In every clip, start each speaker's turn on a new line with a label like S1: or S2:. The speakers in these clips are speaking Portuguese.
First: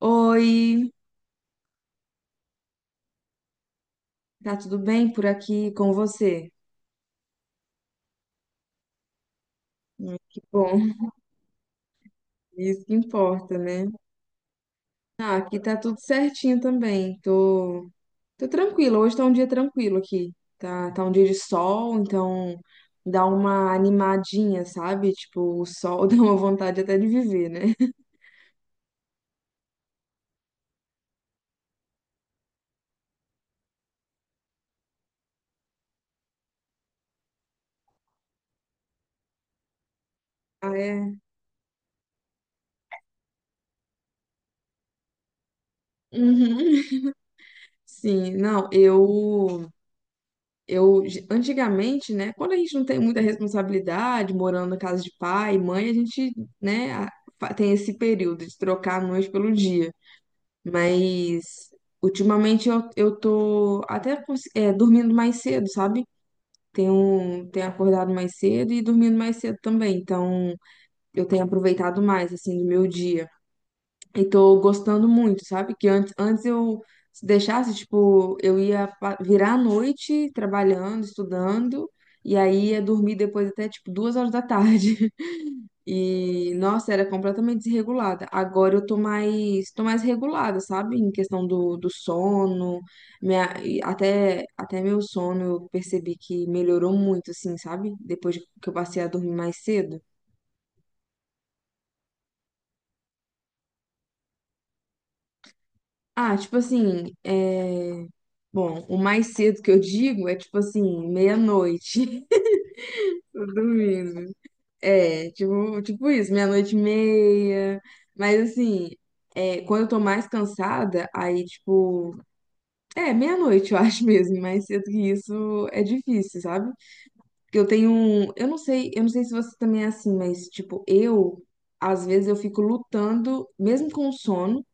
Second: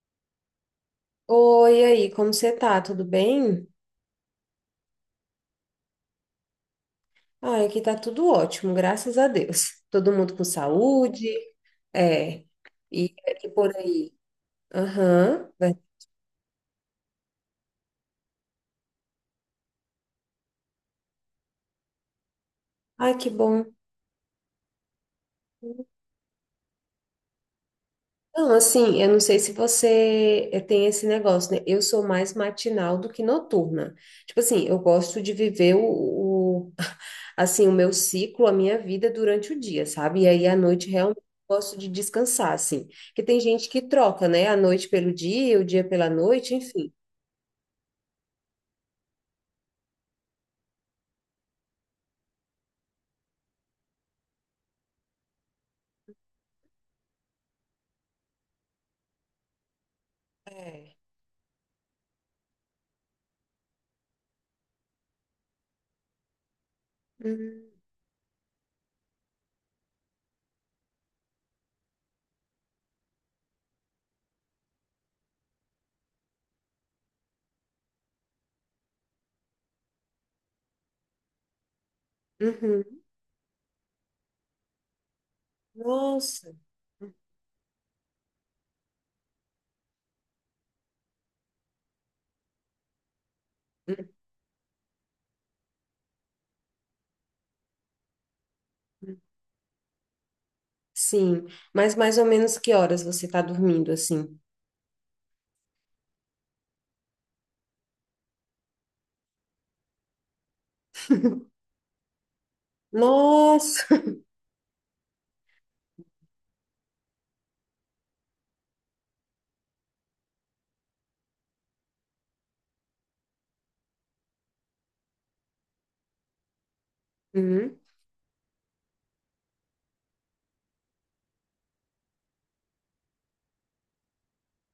S1: Oi,
S2: Oi, e aí, como você tá? Tudo bem?
S1: tá tudo bem por aqui com você?
S2: Ah, aqui tá tudo ótimo, graças a Deus. Todo
S1: Ai,
S2: mundo
S1: que
S2: com
S1: bom,
S2: saúde, é,
S1: isso que
S2: e aqui
S1: importa,
S2: por
S1: né?
S2: aí.
S1: Ah,
S2: Aham,
S1: aqui
S2: vai.
S1: tá tudo certinho também. Tô tranquila. Hoje tá um dia tranquilo aqui. Tá um dia de sol, então
S2: Ai,
S1: dá
S2: que bom.
S1: uma animadinha, sabe? Tipo, o sol dá uma vontade até de viver, né?
S2: Não, assim, eu não sei se você tem esse negócio, né? Eu sou mais matinal do que noturna. Tipo assim, eu gosto de viver o assim, o meu ciclo, a minha vida durante o dia, sabe? E aí à
S1: Ah,
S2: noite
S1: é?
S2: realmente eu gosto de descansar, assim. Porque tem gente que troca, né? A noite pelo dia, o dia pela noite, enfim.
S1: Uhum. Sim, não, eu, antigamente, né, quando a gente não tem muita responsabilidade, morando na casa de pai e mãe, a gente, né, tem esse período de trocar a noite pelo dia.
S2: É.
S1: Mas, ultimamente, eu tô até dormindo mais cedo, sabe? Tenho
S2: Uhum.
S1: acordado mais cedo e dormindo mais cedo também. Então, eu tenho aproveitado mais, assim, do meu dia. E tô gostando muito, sabe? Que antes eu se deixasse, tipo, eu ia virar a noite trabalhando, estudando, e aí ia
S2: Uhum.
S1: dormir depois até, tipo, 2 horas da tarde.
S2: Nossa.
S1: E, nossa, era completamente desregulada. Agora eu tô mais regulada, sabe? Em questão do sono, minha, e até meu sono eu percebi que melhorou muito, assim, sabe? Depois que eu passei a
S2: Uhum.
S1: dormir mais cedo.
S2: Sim. Mas mais ou menos que horas você tá dormindo, assim?
S1: Ah, tipo assim, bom, o mais cedo que eu digo é tipo assim, meia-noite, tô
S2: Nossa.
S1: dormindo. É, tipo, isso, meia-noite e meia. Mas assim, quando eu tô mais cansada, aí tipo, meia-noite eu acho mesmo, mais cedo que isso é difícil, sabe? Porque eu
S2: Uhum.
S1: tenho um, eu não sei se você também é assim, mas tipo, eu às vezes eu fico lutando, mesmo com sono,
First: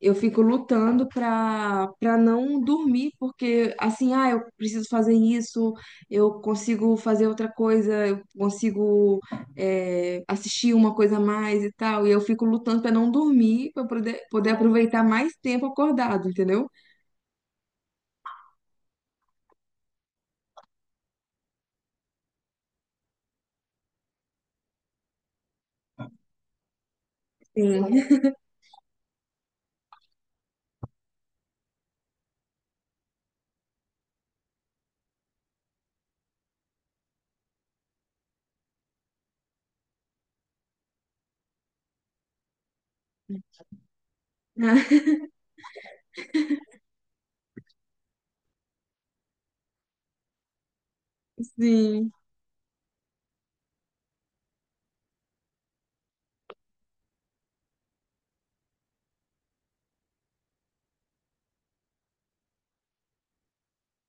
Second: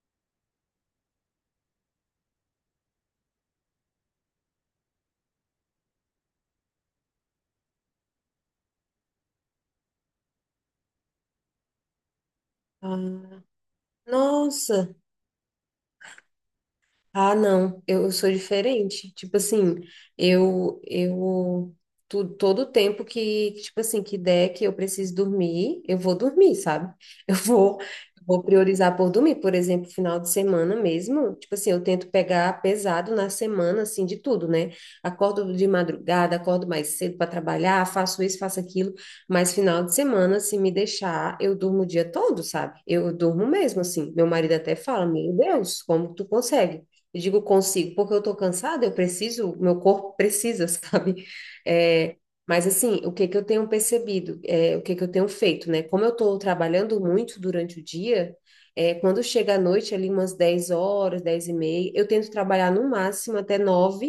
S1: eu fico lutando para não dormir, porque assim, ah, eu preciso fazer isso, eu consigo fazer outra coisa, eu consigo assistir uma coisa a mais e tal, e eu fico lutando para não
S2: Ah,
S1: dormir, para poder
S2: nossa.
S1: aproveitar mais tempo acordado, entendeu?
S2: Ah, não, eu sou diferente. Tipo assim, eu todo o tempo que, tipo assim, que der que eu preciso dormir, eu vou dormir, sabe? Eu vou
S1: Sim.
S2: eu vou priorizar por dormir, por exemplo, final de semana mesmo. Tipo assim, eu tento pegar pesado na semana assim de tudo, né? Acordo de madrugada, acordo mais cedo para trabalhar, faço isso, faço aquilo, mas final de semana, se me deixar, eu durmo o dia todo, sabe? Eu durmo mesmo assim. Meu marido até fala: "Meu Deus, como tu consegue?" Eu digo consigo, porque eu tô cansada, eu preciso, meu corpo precisa, sabe?
S1: Sim.
S2: É, mas assim, o que que eu tenho percebido, é, o que que eu tenho feito, né? Como eu tô trabalhando muito durante o dia, é, quando chega à noite, ali umas 10 horas, 10h30, eu tento trabalhar no máximo até nove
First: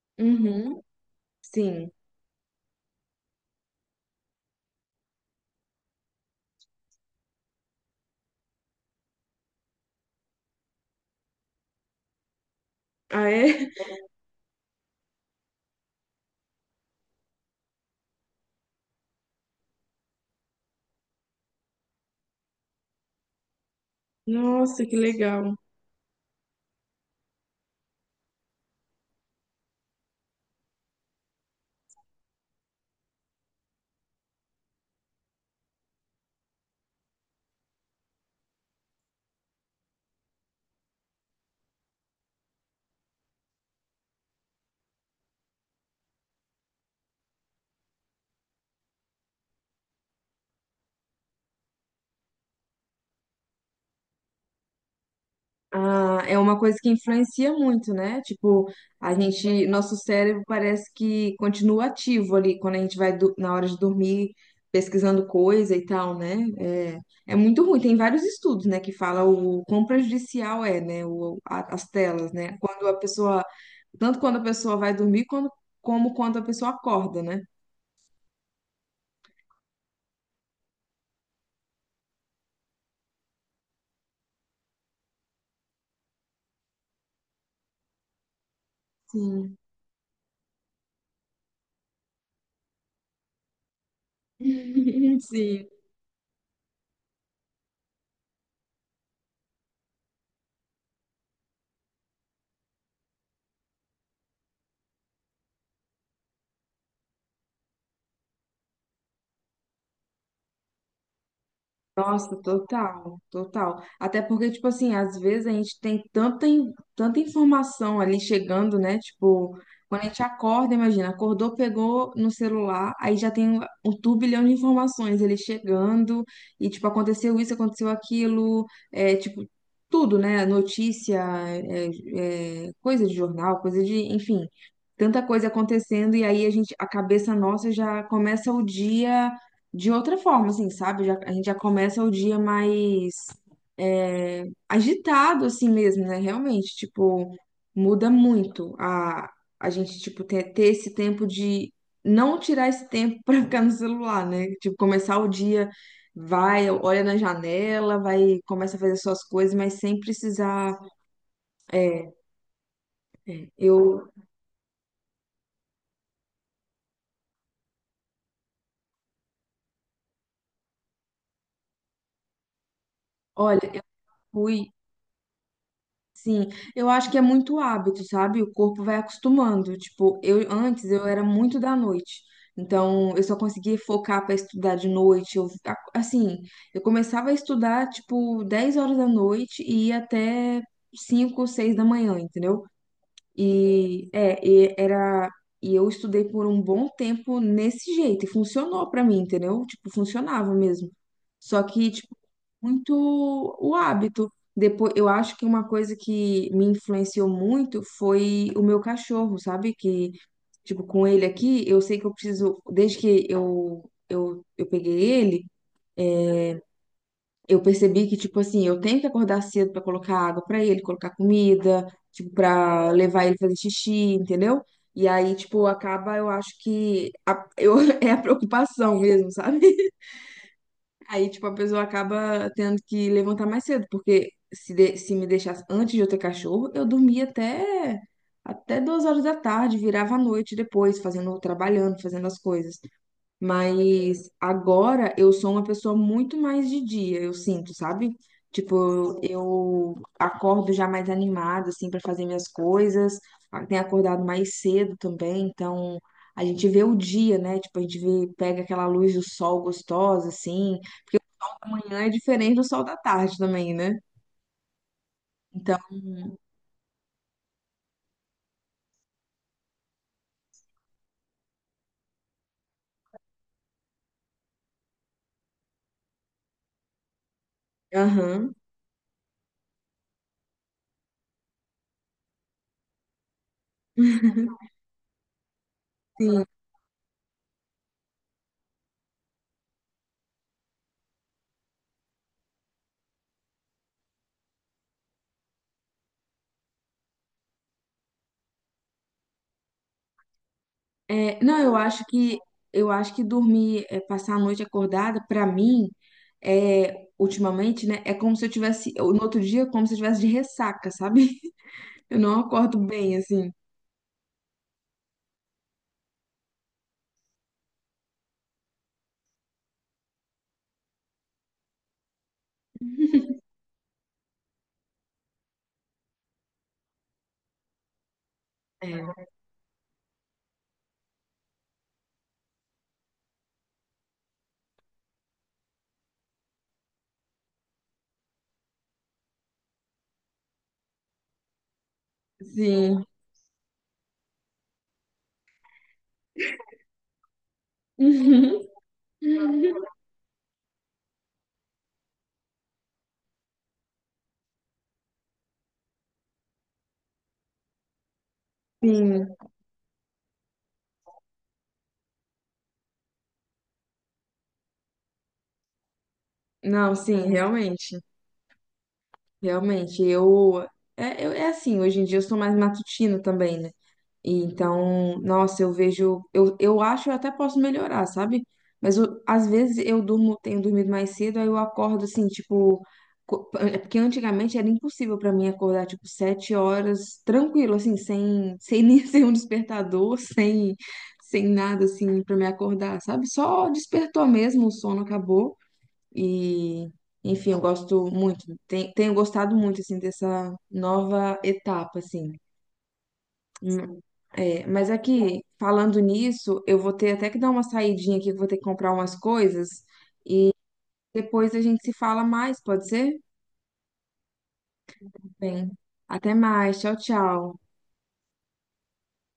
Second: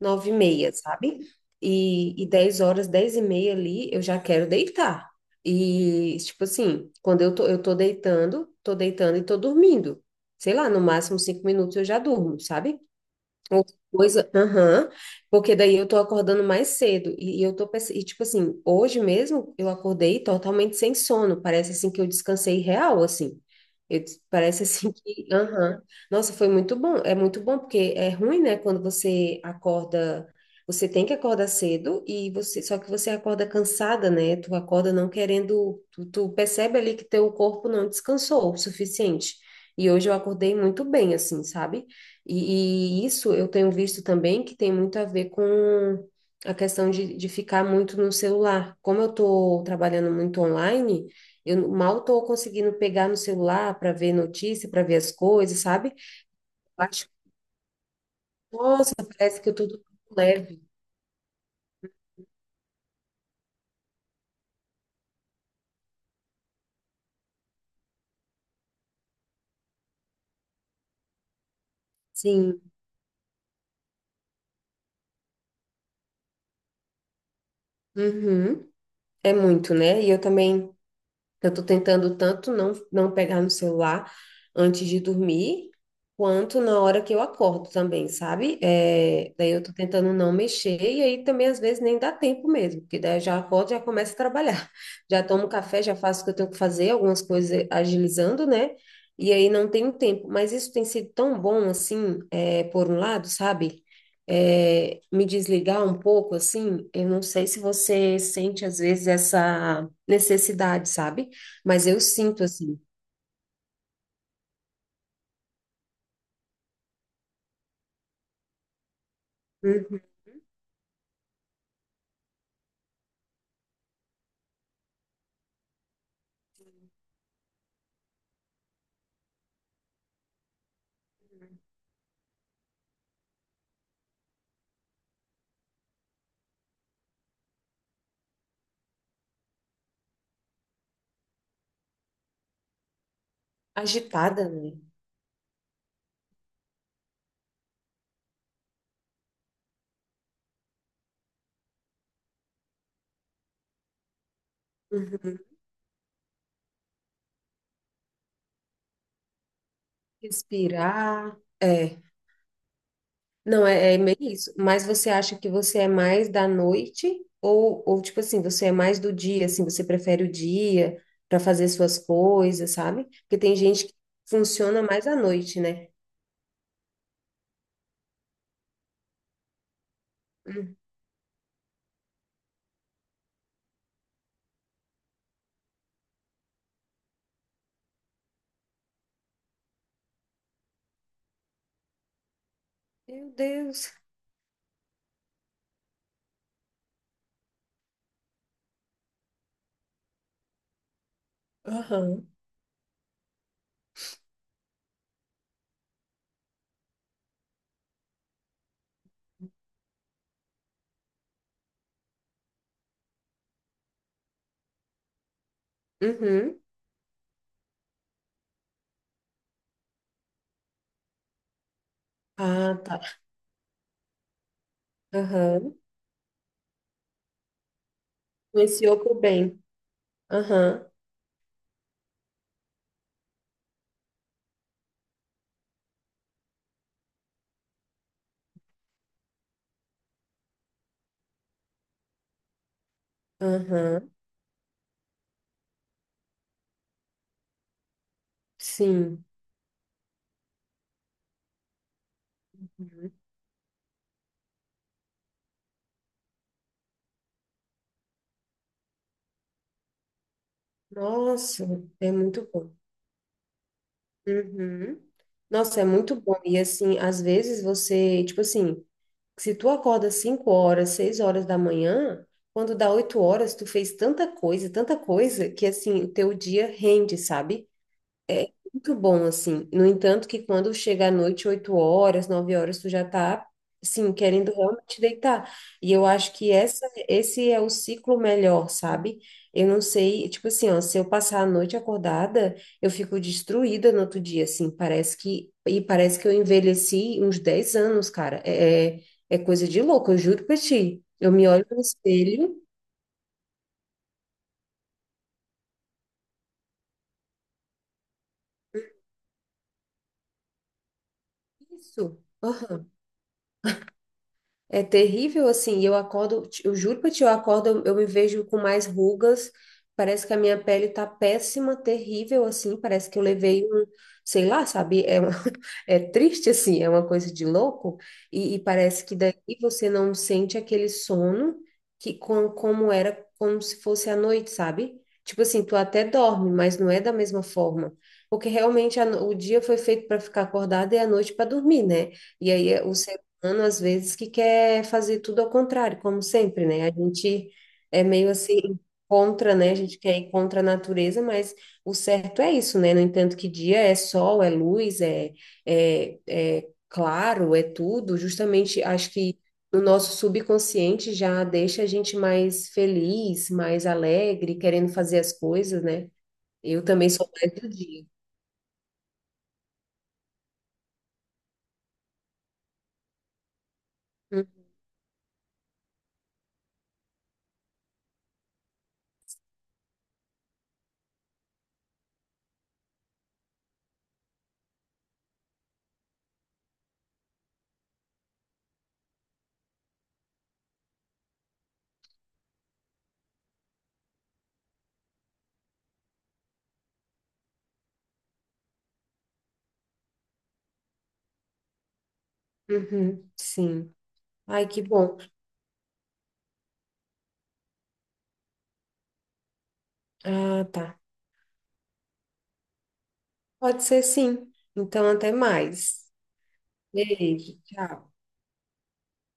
S2: nove e meia,
S1: Uhum.
S2: sabe?
S1: Sim.
S2: 10 horas, 10h30 ali, eu já quero deitar. E, tipo assim, quando eu tô deitando e tô dormindo sei lá, no máximo 5 minutos eu já durmo, sabe?
S1: Ah, é?
S2: Outra coisa, aham, porque daí eu tô acordando mais cedo e tipo assim, hoje mesmo eu acordei totalmente sem sono, parece assim que eu descansei real, assim, parece
S1: Nossa,
S2: assim
S1: que
S2: que,
S1: legal.
S2: aham, nossa, foi muito bom, é muito bom, porque é ruim, né, quando você acorda, você tem que acordar cedo e você, só que você acorda cansada, né, tu acorda não querendo, tu percebe ali que teu corpo não descansou o suficiente, e hoje eu acordei muito bem, assim, sabe? Isso eu tenho visto também que tem muito a ver com a questão de ficar muito no celular. Como eu estou trabalhando muito online, eu mal estou conseguindo pegar no celular para ver notícia, para ver as coisas, sabe?
S1: Ah, é uma coisa
S2: Eu
S1: que
S2: acho,
S1: influencia muito, né? Tipo,
S2: nossa,
S1: a
S2: parece que eu
S1: gente,
S2: estou
S1: nosso cérebro
S2: leve.
S1: parece que continua ativo ali quando a gente vai na hora de dormir pesquisando coisa e tal, né? É, é muito ruim. Tem vários estudos, né, que fala o quão prejudicial é, né, as telas, né?
S2: Sim.
S1: Quando a pessoa, tanto quando a pessoa vai dormir, quando, como quando a pessoa acorda, né?
S2: Uhum. É muito, né? E eu também. Eu tô tentando tanto não pegar no celular antes de dormir, quanto na hora que eu acordo também, sabe? É, daí
S1: Sim.
S2: eu tô tentando não mexer, e aí também às vezes nem dá tempo mesmo, porque daí eu já acordo, já começo a trabalhar. Já tomo
S1: Sim.
S2: café, já faço o que eu tenho que fazer, algumas coisas agilizando, né? E aí não tenho tempo. Mas isso tem sido tão bom, assim, é, por um lado, sabe? É, me desligar um pouco, assim, eu não sei se você sente às vezes essa necessidade, sabe? Mas eu
S1: Nossa,
S2: sinto assim,
S1: total, total. Até porque, tipo assim, às vezes a gente tem tanta informação ali chegando, né? Tipo,
S2: uhum,
S1: quando a gente acorda, imagina, acordou, pegou no celular, aí já tem um turbilhão de informações ele chegando, e tipo, aconteceu isso, aconteceu aquilo, é tipo, tudo, né? Notícia, é, coisa de jornal, coisa de, enfim, tanta coisa acontecendo, e aí a gente, a cabeça nossa já começa o dia de outra forma, assim, sabe? A gente já começa o dia mais
S2: agitada, né?
S1: agitado, assim mesmo, né? Realmente, tipo, muda muito a gente, tipo, ter esse tempo de não tirar esse tempo pra ficar no celular, né? Tipo, começar o
S2: Uhum.
S1: dia, vai, olha na janela, vai, começa a fazer suas coisas, mas sem precisar.
S2: Respirar. É.
S1: É, é.
S2: Não, é, é
S1: Eu,
S2: meio isso. Mas você acha que você é mais da noite? Ou, tipo assim, você é mais do dia, assim, você prefere o dia para fazer suas coisas, sabe? Porque tem
S1: olha, eu
S2: gente que
S1: fui.
S2: funciona mais à noite, né?
S1: Sim, eu acho que é muito hábito, sabe? O corpo vai acostumando. Tipo, eu
S2: Hum.
S1: antes eu era muito da noite. Então, eu só conseguia focar para estudar de noite. Eu, assim, eu começava a estudar tipo 10 horas da noite e ia até 5, 6 da manhã, entendeu?
S2: Meu Deus.
S1: E era, e eu estudei por um bom tempo nesse jeito, e funcionou pra mim, entendeu? Tipo, funcionava mesmo. Só que, tipo,
S2: Aham.
S1: muito o hábito. Depois, eu acho que uma coisa que me influenciou muito foi o meu cachorro, sabe? Que, tipo, com ele aqui, eu sei que eu preciso, desde que eu peguei ele,
S2: Uhum.
S1: eu percebi que, tipo assim, eu tenho que acordar cedo pra colocar água pra ele, colocar comida, tipo,
S2: Ah,
S1: pra
S2: tá.
S1: levar ele fazer xixi, entendeu? E aí, tipo,
S2: Aham.
S1: acaba, eu acho que eu, é a
S2: Influenciou
S1: preocupação
S2: pro
S1: mesmo,
S2: bem.
S1: sabe?
S2: Aham.
S1: Aí, tipo, a pessoa acaba tendo que levantar mais cedo, porque se me deixasse antes de eu ter cachorro, eu dormia até 2 horas da tarde, virava a noite depois, fazendo, trabalhando, fazendo as coisas.
S2: Aham.
S1: Mas agora eu sou uma pessoa muito mais de dia, eu sinto, sabe? Tipo,
S2: Sim.
S1: eu acordo já mais animada, assim, para fazer minhas
S2: Uhum.
S1: coisas. Ah, tenho acordado mais cedo também, então a gente vê o dia, né? Tipo, a gente vê, pega aquela luz do sol gostosa, assim, porque o sol
S2: Nossa,
S1: da manhã é
S2: é muito
S1: diferente do
S2: bom.
S1: sol da tarde também, né?
S2: Uhum.
S1: Então,
S2: Nossa, é muito bom. E assim, às vezes você, tipo assim, se tu acorda 5 horas, 6 horas da manhã, quando dá 8 horas, tu fez tanta coisa, que assim, o teu dia rende, sabe?
S1: aham,
S2: Muito bom, assim. No entanto, que quando chega à noite, 8 horas, 9 horas, tu já tá, assim, querendo realmente deitar. E eu acho
S1: sim.
S2: que esse é o ciclo melhor, sabe? Eu não sei, tipo assim, ó, se eu passar a noite acordada, eu fico destruída no outro dia, assim, parece que, e parece que eu envelheci uns 10 anos, cara. É coisa de louco, eu juro pra ti. Eu
S1: É,
S2: me
S1: não,
S2: olho
S1: eu
S2: no
S1: acho que
S2: espelho,
S1: eu acho que dormir, é, passar a noite acordada, pra mim, é, ultimamente, né, é como se eu tivesse, no outro dia, é como se eu tivesse de ressaca, sabe? Eu
S2: isso.
S1: não acordo
S2: Aham.
S1: bem, assim.
S2: É terrível, assim, e eu acordo, eu juro pra ti, eu acordo, eu me vejo com mais rugas, parece que a minha pele tá péssima, terrível, assim, parece que eu levei um, sei lá, sabe, é, é triste, assim, é uma coisa de louco, e parece que
S1: É,
S2: daí você não sente aquele sono que como era, como se fosse à noite, sabe? Tipo assim, tu até dorme, mas não é da mesma forma, porque realmente a no- o dia foi feito para ficar acordado e a noite para dormir, né? E aí é, o
S1: sim.
S2: humano, às vezes, que quer fazer tudo ao contrário, como sempre, né? A gente é meio assim contra, né? A
S1: Uhum.
S2: gente quer ir contra a natureza, mas o certo é isso, né? No entanto, que dia é sol, é luz, é claro, é tudo. Justamente, acho
S1: Sim.
S2: que o nosso subconsciente já deixa a gente mais feliz, mais alegre, querendo fazer as coisas, né? Eu
S1: Não,
S2: também
S1: sim,
S2: sou mais do
S1: realmente,
S2: dia.
S1: realmente. Eu é assim, hoje em dia eu sou mais matutina também, né? E então, nossa, eu vejo, eu acho que eu até posso melhorar, sabe? Mas às vezes eu durmo, tenho dormido mais cedo, aí eu acordo assim, tipo, é porque antigamente era impossível pra mim acordar tipo 7 horas tranquilo, assim, sem, sem nem ser um despertador, sem, sem nada assim pra me acordar, sabe? Só despertou mesmo, o sono acabou e enfim, eu gosto muito, tenho gostado muito assim dessa nova etapa assim.
S2: Uhum, sim.
S1: É,
S2: Ai, que
S1: mas
S2: bom.
S1: aqui, falando nisso, eu vou ter até que dar uma saidinha aqui, que eu vou ter que comprar umas coisas.
S2: Ah, tá.
S1: Depois a gente se fala mais, pode ser?
S2: Pode ser sim. Então, até
S1: Bem,
S2: mais.
S1: até mais. Tchau,
S2: Beijo,
S1: tchau.
S2: tchau.